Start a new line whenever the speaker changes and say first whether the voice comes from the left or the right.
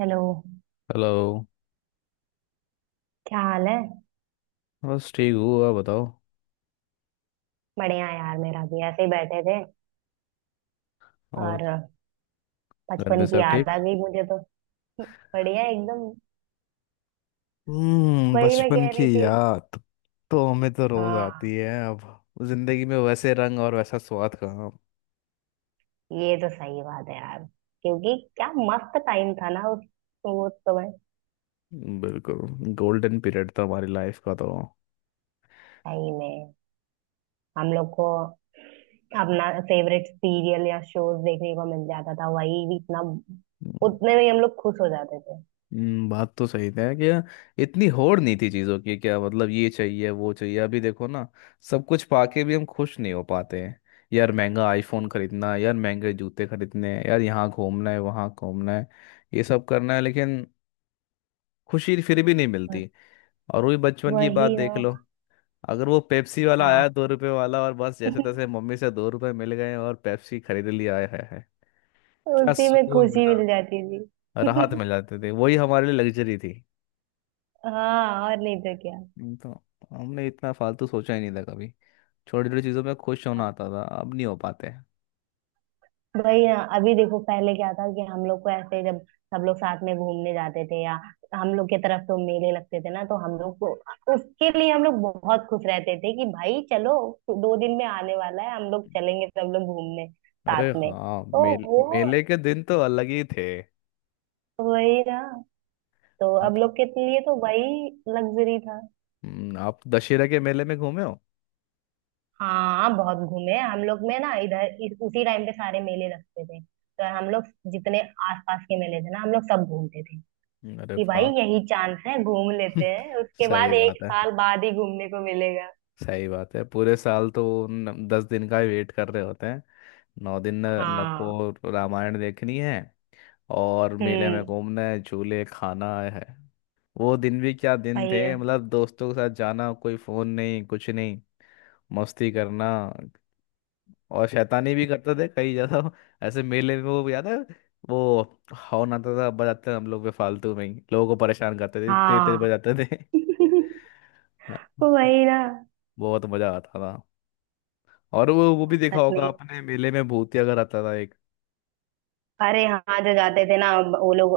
right: Hello.
left: Hello.
right: क्या हाल है?
left: बस ठीक हूँ आप बताओ।
right: बढ़िया यार, मेरा भी ऐसे ही बैठे थे।
left: और
right: और
left: घर में
right: बचपन की
left: सब
right: याद
left: ठीक।
right: आ गई मुझे तो। बढ़िया एकदम।
left: हम्म,
right: वही मैं
left: बचपन
right: कह
left: की
right: रही थी।
left: याद। तो हमें तो रोज आती
right: हाँ,
left: है, अब जिंदगी में वैसे रंग और वैसा स्वाद कहाँ।
right: ये तो सही बात है यार। क्योंकि क्या मस्त टाइम था ना, उस वो समय।
left: बिल्कुल गोल्डन पीरियड था हमारी लाइफ का तो।
right: सही में। हम लोग को अपना फेवरेट सीरियल या शोज देखने को मिल जाता था, वही भी इतना। उतने में ही हम लोग खुश हो जाते थे।
left: बात तो सही है कि इतनी होड़ नहीं थी चीज़ों की, क्या मतलब ये चाहिए वो चाहिए, अभी देखो ना। सब कुछ पाके भी हम खुश नहीं हो पाते हैं। यार महंगा आईफोन खरीदना है, यार महंगे जूते खरीदने हैं, यार यहाँ घूमना है वहाँ घूमना है। ये सब करना है लेकिन खुशी फिर भी नहीं
right: बस।
left: मिलती। और वही बचपन की बात
right: वही
left: देख
right: ना।
left: लो। अगर वो पेप्सी वाला
right: हाँ।
left: आया दो रुपए वाला, और बस जैसे तैसे मम्मी से दो रुपए मिल गए और पेप्सी खरीद लिया है। क्या
right: उसी में
left: सुकून
right: खुशी
left: मिला।
right: मिल जाती
left: राहत
right: थी।
left: मिल जाती थी, वही हमारे लिए लग्जरी थी।
right: हाँ, और नहीं तो क्या।
left: नहीं तो हमने इतना फालतू सोचा ही नहीं था कभी। छोटी छोटी चीज़ों पे खुश होना
right: हाँ।
left: आता था, अब नहीं हो पाते।
right: वही ना, अभी देखो पहले क्या था कि हम लोग को ऐसे जब सब लोग साथ में घूमने जाते थे, या हम लोग के तरफ तो मेले लगते थे ना, तो हम लोग को उसके लिए हम लोग बहुत खुश रहते थे कि भाई चलो 2 दिन में आने वाला है, हम लोग चलेंगे सब लोग घूमने
left: अरे
right: साथ में,
left: हाँ,
right: तो वो।
left: मेले के दिन तो अलग ही थे।
right: वही ना। तो
left: आप
right: अब लोग के लिए तो वही लग्जरी था।
left: आप दशहरा के मेले में घूमे हो।
right: हाँ, बहुत घूमे हम लोग में ना, इधर उसी टाइम पे सारे मेले लगते थे, तो हम लोग जितने आसपास के मेले थे ना हम लोग सब घूमते थे,
left: अरे
right: कि भाई
left: वाह।
right: यही चांस है घूम लेते हैं, उसके बाद
left: सही
right: एक
left: बात है।
right: साल बाद ही घूमने को मिलेगा।
left: सही बात है, पूरे साल तो न, दस दिन का ही वेट कर रहे होते हैं। नौ दिन न, न
right: हाँ।
left: को रामायण देखनी है और मेले में
right: हम्म।
left: घूमना है, झूले खाना है। वो दिन भी क्या दिन थे,
right: वही ना।
left: मतलब दोस्तों के साथ जाना, कोई फोन नहीं कुछ नहीं। मस्ती करना, और शैतानी भी करते थे कई ज्यादा। ऐसे मेले में, वो याद है, वो हॉर्न आता था, बजाते थे हम लोग बेफालतू में ही, लोगों को परेशान करते थे, तेज तेज
right: हाँ।
left: बजाते थे। हाँ,
right: वही ना,
left: बहुत मजा आता था। और वो भी
right: यार
left: देखा
right: सच
left: होगा
right: में।
left: आपने, मेले में भूतिया घर आता था एक।
right: अरे हाँ, जो जाते थे ना वो लोग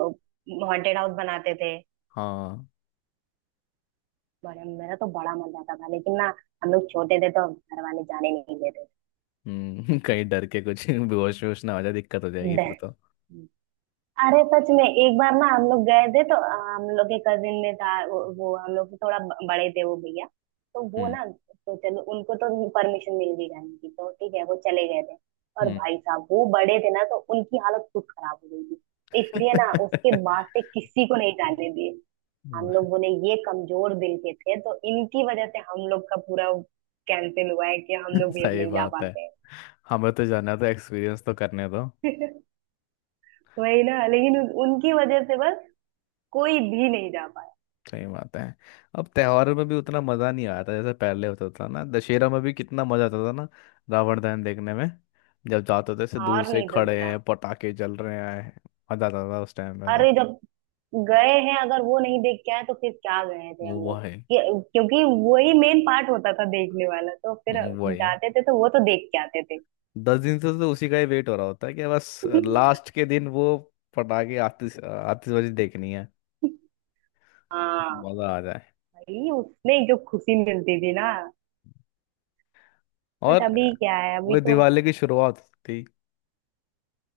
right: हॉन्टेड हाउस बनाते थे।
left: हाँ।
right: बड़े मेरा तो बड़ा मन जाता था, लेकिन ना हम लोग छोटे थे तो घर वाले जाने नहीं देते
left: हम्म। कहीं डर के कुछ बेहोश वेहोश ना हो जाए, दिक्कत हो जाएगी फिर तो।
right: थे। अरे सच में, एक बार ना हम लोग गए थे तो हम लोग के कजिन में था वो हम लोग से थोड़ा बड़े थे वो भैया, तो वो
left: हम्म।
right: ना तो चलो उनको तो परमिशन मिल गई जाने की, तो ठीक है वो चले गए थे। और
left: हम्म।
right: भाई साहब वो बड़े थे ना, तो उनकी हालत खुद खराब हो गई थी। इसलिए ना उसके बाद से किसी को नहीं जाने दिए। हम लोग बोले ये कमजोर दिल के थे, तो इनकी वजह से हम लोग का पूरा कैंसिल हुआ है, कि हम लोग भी अब
left: सही
right: नहीं जा
left: बात है।
right: पाते
left: हमें तो जाना था, एक्सपीरियंस तो करने दो।
right: हैं। वही ना, लेकिन उनकी वजह से बस कोई भी नहीं जा पाता।
left: सही बात है। अब त्योहारों में भी उतना मजा नहीं आता जैसे पहले होता था ना। दशहरा में भी कितना मजा आता था ना, रावण दहन देखने में। जब जाते थे, से दूर
right: और
left: से
right: नहीं तो
left: खड़े
right: क्या।
left: हैं, पटाखे जल रहे हैं। मजा आता था उस टाइम में तो।
right: अरे जब गए हैं, अगर वो नहीं देख के आए तो फिर क्या गए थे हम
left: वो
right: लोग।
left: है।
right: ये- क्योंकि वही मेन पार्ट होता था देखने वाला, तो फिर
left: वो है।
right: जाते थे तो वो तो देख के आते थे।
left: दस दिन से तो उसी का ही वेट हो रहा होता है कि बस लास्ट के दिन वो पटाखे, आतिशबाजी देखनी है।
right: हाँ,
left: मजा आ जाए।
right: भाई उसमें जो खुशी मिलती थी ना। बट
left: और
right: अभी क्या है, अभी
left: वो
right: तो।
left: दिवाली की शुरुआत थी,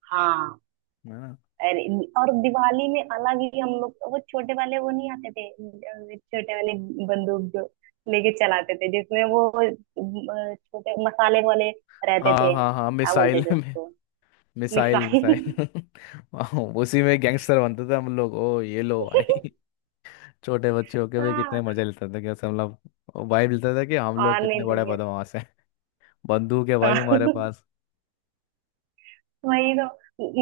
right: हाँ।
left: है ना।
right: अरे, और दिवाली में अलग ही, हम लोग वो छोटे वाले वो नहीं आते थे, छोटे वाले बंदूक जो लेके चलाते थे जिसमें वो छोटे मसाले वाले रहते
left: हाँ
right: थे,
left: हाँ हाँ,
right: क्या बोलते
left: मिसाइल।
right: थे उसको।
left: Missile missile.
right: मिसाइल।
left: वाह, उसी में गैंगस्टर बनते थे हम लोग, ओ ये लो भाई। छोटे बच्चे होके भी कितने
right: हाँ,
left: मजे लेते थे, कैसे हम लोग वाइब लेते थे कि हम
right: और
left: लोग
right: नहीं
left: कितने
right: तो
left: बड़े
right: क्या।
left: बदमाश हैं। बंदूक है भाई
right: हाँ,
left: हमारे पास।
right: वही तो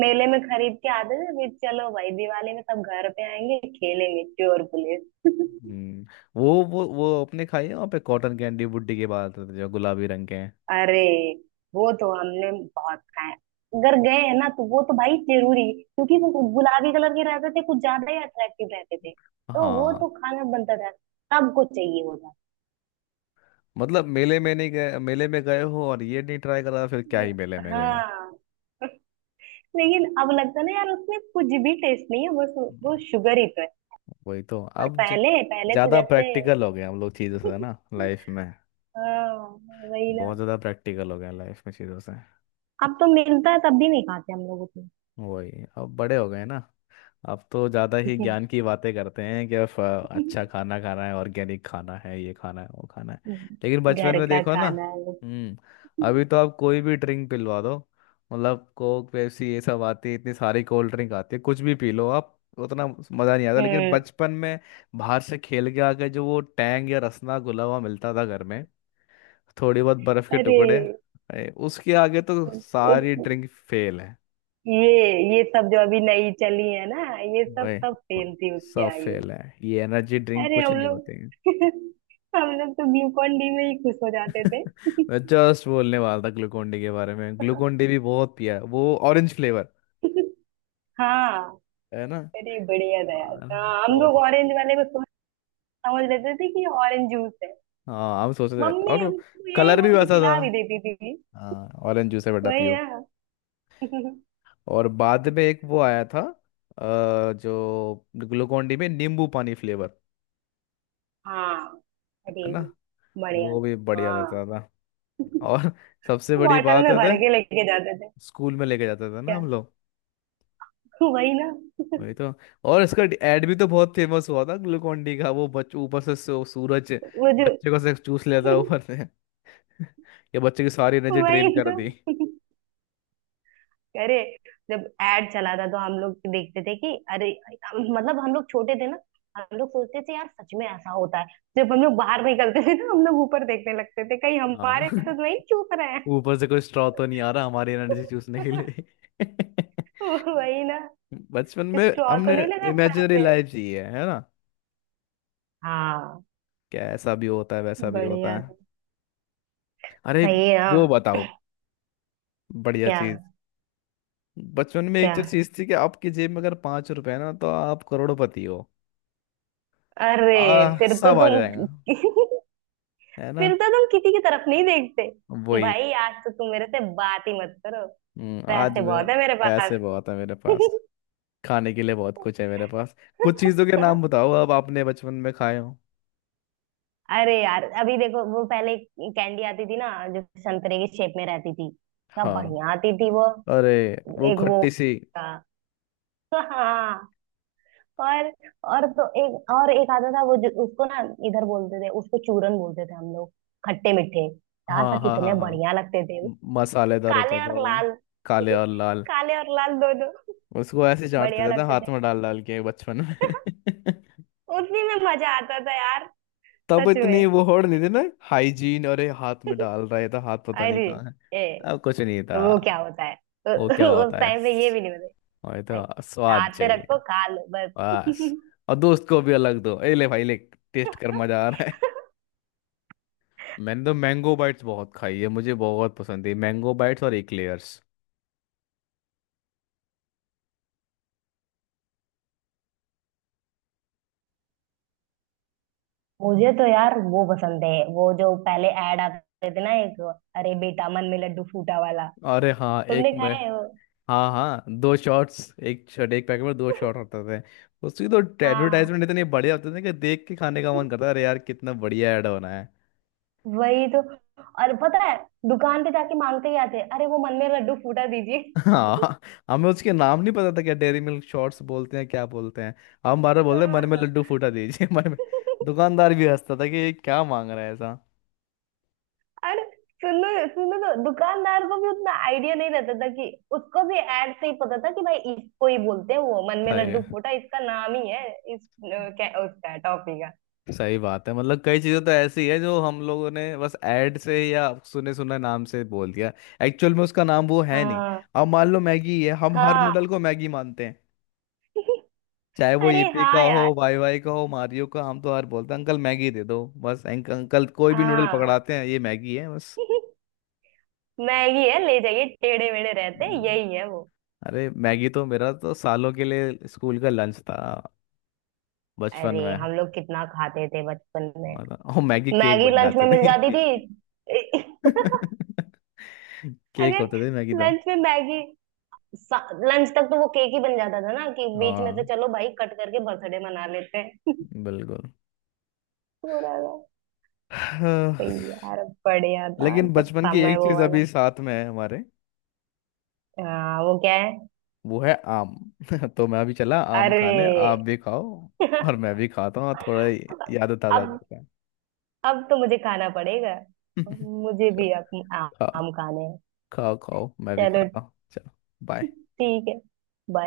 right: मेले में खरीद के आते थे, फिर चलो भाई दिवाली में सब घर पे आएंगे, खेलेंगे चोर पुलिस।
left: हम्म। वो अपने खाई है वहाँ पे, कॉटन कैंडी बुड्डी के बाद आते थे जो गुलाबी रंग के हैं।
right: अरे वो तो हमने बहुत खाए। अगर गए हैं ना तो वो तो भाई जरूरी, क्योंकि वो गुलाबी कलर के रहते थे, कुछ ज्यादा ही अट्रैक्टिव रहते थे, तो वो
left: हाँ।
right: तो खाना बनता था, सबको चाहिए होता।
left: मतलब मेले में नहीं गए, मेले में गए हो और ये नहीं ट्राई करा, फिर क्या ही मेले में गए हो।
right: हाँ, लेकिन अब लगता है ना यार उसमें कुछ भी टेस्ट नहीं है, बस वो
left: हम्म,
right: शुगर ही।
left: वही तो।
right: पर
left: अब
right: पहले पहले तो
left: ज्यादा
right: जैसे।
left: प्रैक्टिकल हो गए हम लोग चीजों से ना लाइफ में।
right: हाँ, वही ना।
left: बहुत ज़्यादा प्रैक्टिकल हो गया लाइफ में चीज़ों से।
right: अब तो मिलता है तब भी नहीं खाते हम लोग उतना।
left: वही, अब बड़े हो गए ना। अब तो ज़्यादा ही ज्ञान की बातें करते हैं कि अब अच्छा खाना खाना है, ऑर्गेनिक खाना है, ये खाना है वो खाना है। लेकिन बचपन
right: घर
left: में
right: का
left: देखो ना।
right: खाना।
left: हम्म। अभी तो आप कोई भी ड्रिंक पिलवा दो, मतलब कोक पेप्सी ये सब आती है, इतनी सारी कोल्ड ड्रिंक आती है, कुछ भी पी लो आप, उतना मज़ा नहीं आता। लेकिन
right: हम्म।
left: बचपन में बाहर से खेल के आके जो वो टैंग या रसना घुला हुआ मिलता था घर में, थोड़ी बहुत बर्फ के
right: अरे
left: टुकड़े, उसके आगे तो
right: उस
left: सारी ड्रिंक फेल है।
right: ये ये सब जो अभी नई चली है ना, ये सब
left: वही,
right: सब फेल थी उसके
left: सब
right: आगे।
left: फेल है। ये एनर्जी ड्रिंक
right: अरे
left: कुछ
right: हम
left: नहीं
right: लोग।
left: होते हैं।
right: हम लोग तो ग्लूकॉन डी में ही खुश हो जाते थे।
left: मैं जस्ट बोलने वाला था ग्लूकोन डी के बारे में, ग्लूकोन डी भी बहुत पिया है, वो ऑरेंज फ्लेवर,
right: हाँ,
left: है ना।
right: अरे बढ़िया था यार।
left: हाँ,
right: हाँ, हम
left: बहुत
right: लोग
left: हो गया।
right: ऑरेंज वाले को सोच समझ लेते थे कि ऑरेंज जूस है।
left: हाँ, हम सोच रहे थे,
right: मम्मी
left: और
right: हमको यही
left: कलर भी
right: बोल के
left: वैसा था।
right: पिला भी देती थी।
left: हाँ, ऑरेंज जूस है बेटा
right: वही
left: पियो।
right: ना।
left: और बाद में एक वो आया था, जो ग्लूकोन डी में नींबू पानी फ्लेवर,
right: हाँ,
left: है
right: अरे
left: ना।
right: बढ़िया।
left: वो भी बढ़िया रहता
right: हाँ,
left: था। और सबसे बड़ी
right: बॉटल
left: बात
right: में
left: है,
right: भर के लेके जाते थे।
left: स्कूल में लेके जाते थे ना
right: क्या।
left: हम लोग।
right: वही ना,
left: वही तो। और इसका एड भी तो बहुत फेमस हुआ था ग्लूकोन डी का, वो बच्चे ऊपर से सूरज
right: वो जो।
left: बच्चे को से चूस लेता है ऊपर से। ये बच्चे की सारी एनर्जी ड्रेन
right: वही
left: कर
right: तो।
left: दी।
right: अरे जब एड चला था तो हम लोग देखते थे कि अरे, मतलब हम लोग छोटे थे ना, हम लोग सोचते थे यार सच में ऐसा होता है। जब हम लोग बाहर निकलते थे ना हम लोग ऊपर देखने लगते थे, कहीं
left: हाँ।
right: हमारे तो नहीं चूक रहे हैं।
left: ऊपर से कोई स्ट्रॉ तो नहीं आ रहा हमारी एनर्जी चूसने के लिए।
right: वही ना,
left: बचपन में
right: स्ट्रॉ तो
left: हमने
right: नहीं लगा सर
left: इमेजिनरी
right: पे।
left: लाइफ जी है ना।
right: हाँ,
left: क्या ऐसा भी होता है, वैसा भी होता
right: बढ़िया
left: है।
right: था
left: अरे
right: भाई
left: वो
right: ना।
left: बताओ, बढ़िया
right: क्या।
left: चीज। बचपन में
right: क्या।
left: एक चीज थी कि आपकी जेब में अगर पांच रुपए है ना, तो आप करोड़पति हो।
right: अरे फिर तो
left: सब आ जाएगा,
right: तुम।
left: है ना।
right: फिर तो तुम किसी की तरफ नहीं देखते।
left: वही।
right: भाई आज तो तुम मेरे से बात ही मत करो,
left: आज
right: पैसे
left: मैं,
right: बहुत है मेरे
left: पैसे
right: पास।
left: बहुत है मेरे पास, खाने के लिए बहुत कुछ है मेरे पास। कुछ चीजों के नाम बताओ, अब आपने बचपन में खाए हो।
right: अरे यार अभी देखो, वो पहले कैंडी आती थी ना जो संतरे की शेप में रहती थी, क्या
left: हाँ।
right: बढ़िया आती थी वो।
left: अरे वो
right: एक वो
left: खट्टी सी।
right: था। हाँ। और और तो एक और एक आता था, वो जो उसको ना इधर बोलते थे, उसको चूरन बोलते थे हम लोग, खट्टे मीठे। यार
left: हाँ हाँ
right: कितने
left: हाँ हाँ।
right: बढ़िया लगते थे वो।
left: मसालेदार होता
right: काले
left: था
right: और
left: वो,
right: लाल।
left: काले और लाल।
right: काले और लाल दोनों।
left: उसको ऐसे चाटते
right: बढ़िया
left: थे ना,
right: लगते थे।
left: हाथ में डाल डाल के बचपन में।
right: उसी में मजा आता था यार।
left: तब
right: सच
left: इतनी
right: में।
left: वो होड़ नहीं थी ना हाइजीन, अरे हाथ में डाल रहा था, हाथ पता नहीं
right: अरे।
left: कहाँ है।
right: ए,
left: अब कुछ नहीं
right: तो
left: था,
right: वो क्या होता है, तो।
left: वो क्या
right: उस
left: होता है।
right: टाइम पे ये भी नहीं होता।
left: वही तो, स्वाद
right: हाथ पे
left: चाहिए
right: रखो खा लो
left: बस। और दोस्त को भी अलग दो, ए ले भाई ले,
right: बस।
left: टेस्ट कर, मजा आ रहा है। मैंने तो मैंगो बाइट्स बहुत खाई है, मुझे बहुत पसंद है मैंगो बाइट्स और एक्लेयर्स।
right: मुझे तो यार वो पसंद है, वो जो पहले ऐड आते थे ना, एक अरे बेटा मन में लड्डू फूटा वाला,
left: अरे हाँ, एक
right: तुमने
left: में।
right: खाया है वो?
left: हाँ हाँ, दो शॉट्स, एक शॉट, एक पैकेट में दो शॉट होते थे। उसकी तो
right: हाँ,
left: एडवर्टाइजमेंट इतनी बढ़िया होती थी कि देख के खाने का मन करता है, अरे यार कितना बढ़िया ऐड होना।
right: वही तो। और पता है दुकान पे जाके मांगते ही आते, अरे वो मन में लड्डू फूटा दीजिए।
left: हाँ। हमें उसके नाम नहीं पता था, क्या डेयरी मिल्क शॉट्स बोलते हैं, क्या बोलते हैं। हम बार बार बोलते हैं, मन में
right: हाँ।
left: लड्डू फूटा दीजिए। मन में, दुकानदार भी हंसता था कि ये क्या मांग रहा है ऐसा।
right: अरे सुनो, सुनो तो दुकानदार को भी उतना आइडिया नहीं रहता था कि, उसको भी ऐड से ही पता था कि भाई इसको ही बोलते हैं, वो मन में
left: सही
right: लड्डू फूटा इसका नाम ही है। इस क्या उसका टॉफी का।
left: सही बात है, मतलब कई चीज़ें तो ऐसी है जो हम लोगों ने बस ऐड से या सुने सुने नाम से बोल दिया, एक्चुअल में उसका नाम वो है नहीं।
right: हाँ
left: अब मान लो मैगी है, हम हर नूडल
right: हाँ,
left: को मैगी मानते हैं, चाहे वो
right: अरे
left: ईपी का
right: हाँ
left: हो,
right: यार,
left: वाई वाई का हो, मारियो का, हम तो हर बोलते हैं अंकल मैगी दे दो, बस अंकल कोई भी नूडल
right: हाँ
left: पकड़ाते हैं ये मैगी है
right: मैगी है ले जाइए, टेढ़े मेढ़े रहते हैं
left: बस।
right: यही है वो।
left: अरे मैगी तो मेरा तो सालों के लिए स्कूल का लंच था, बचपन
right: अरे
left: में।
right: हम लोग कितना खाते थे बचपन में,
left: मतलब, और मैगी केक
right: मैगी
left: बन
right: लंच
left: जाते
right: में मिल जाती
left: थे।
right: थी।
left: केक
right: अगर
left: होते थे मैगी तो।
right: लंच में मैगी, लंच तक तो वो केक ही बन जाता था ना, कि बीच में से
left: हाँ,
right: चलो भाई कट करके बर्थडे मना लेते हैं।
left: बिल्कुल।
right: पूरा था।
left: हाँ,
right: तो यार बढ़िया था
left: लेकिन
right: तब,
left: बचपन की
right: समय
left: एक
right: वो
left: चीज अभी
right: वाला।
left: साथ में है हमारे,
right: हाँ वो क्या है?
left: वो है आम। तो मैं अभी चला आम
right: अरे।
left: खाने, आप भी खाओ। और मैं भी खाता हूँ, और थोड़ा याद ताज़ा
right: अब
left: करते हैं।
right: अब तो मुझे खाना पड़ेगा। मुझे
left: चलो,
right: भी अब
left: खाओ
right: आम खाने हैं।
left: खाओ खाओ, मैं भी
right: चलो,
left: खाता हूँ, चलो। बाय।
right: ठीक है। Bye.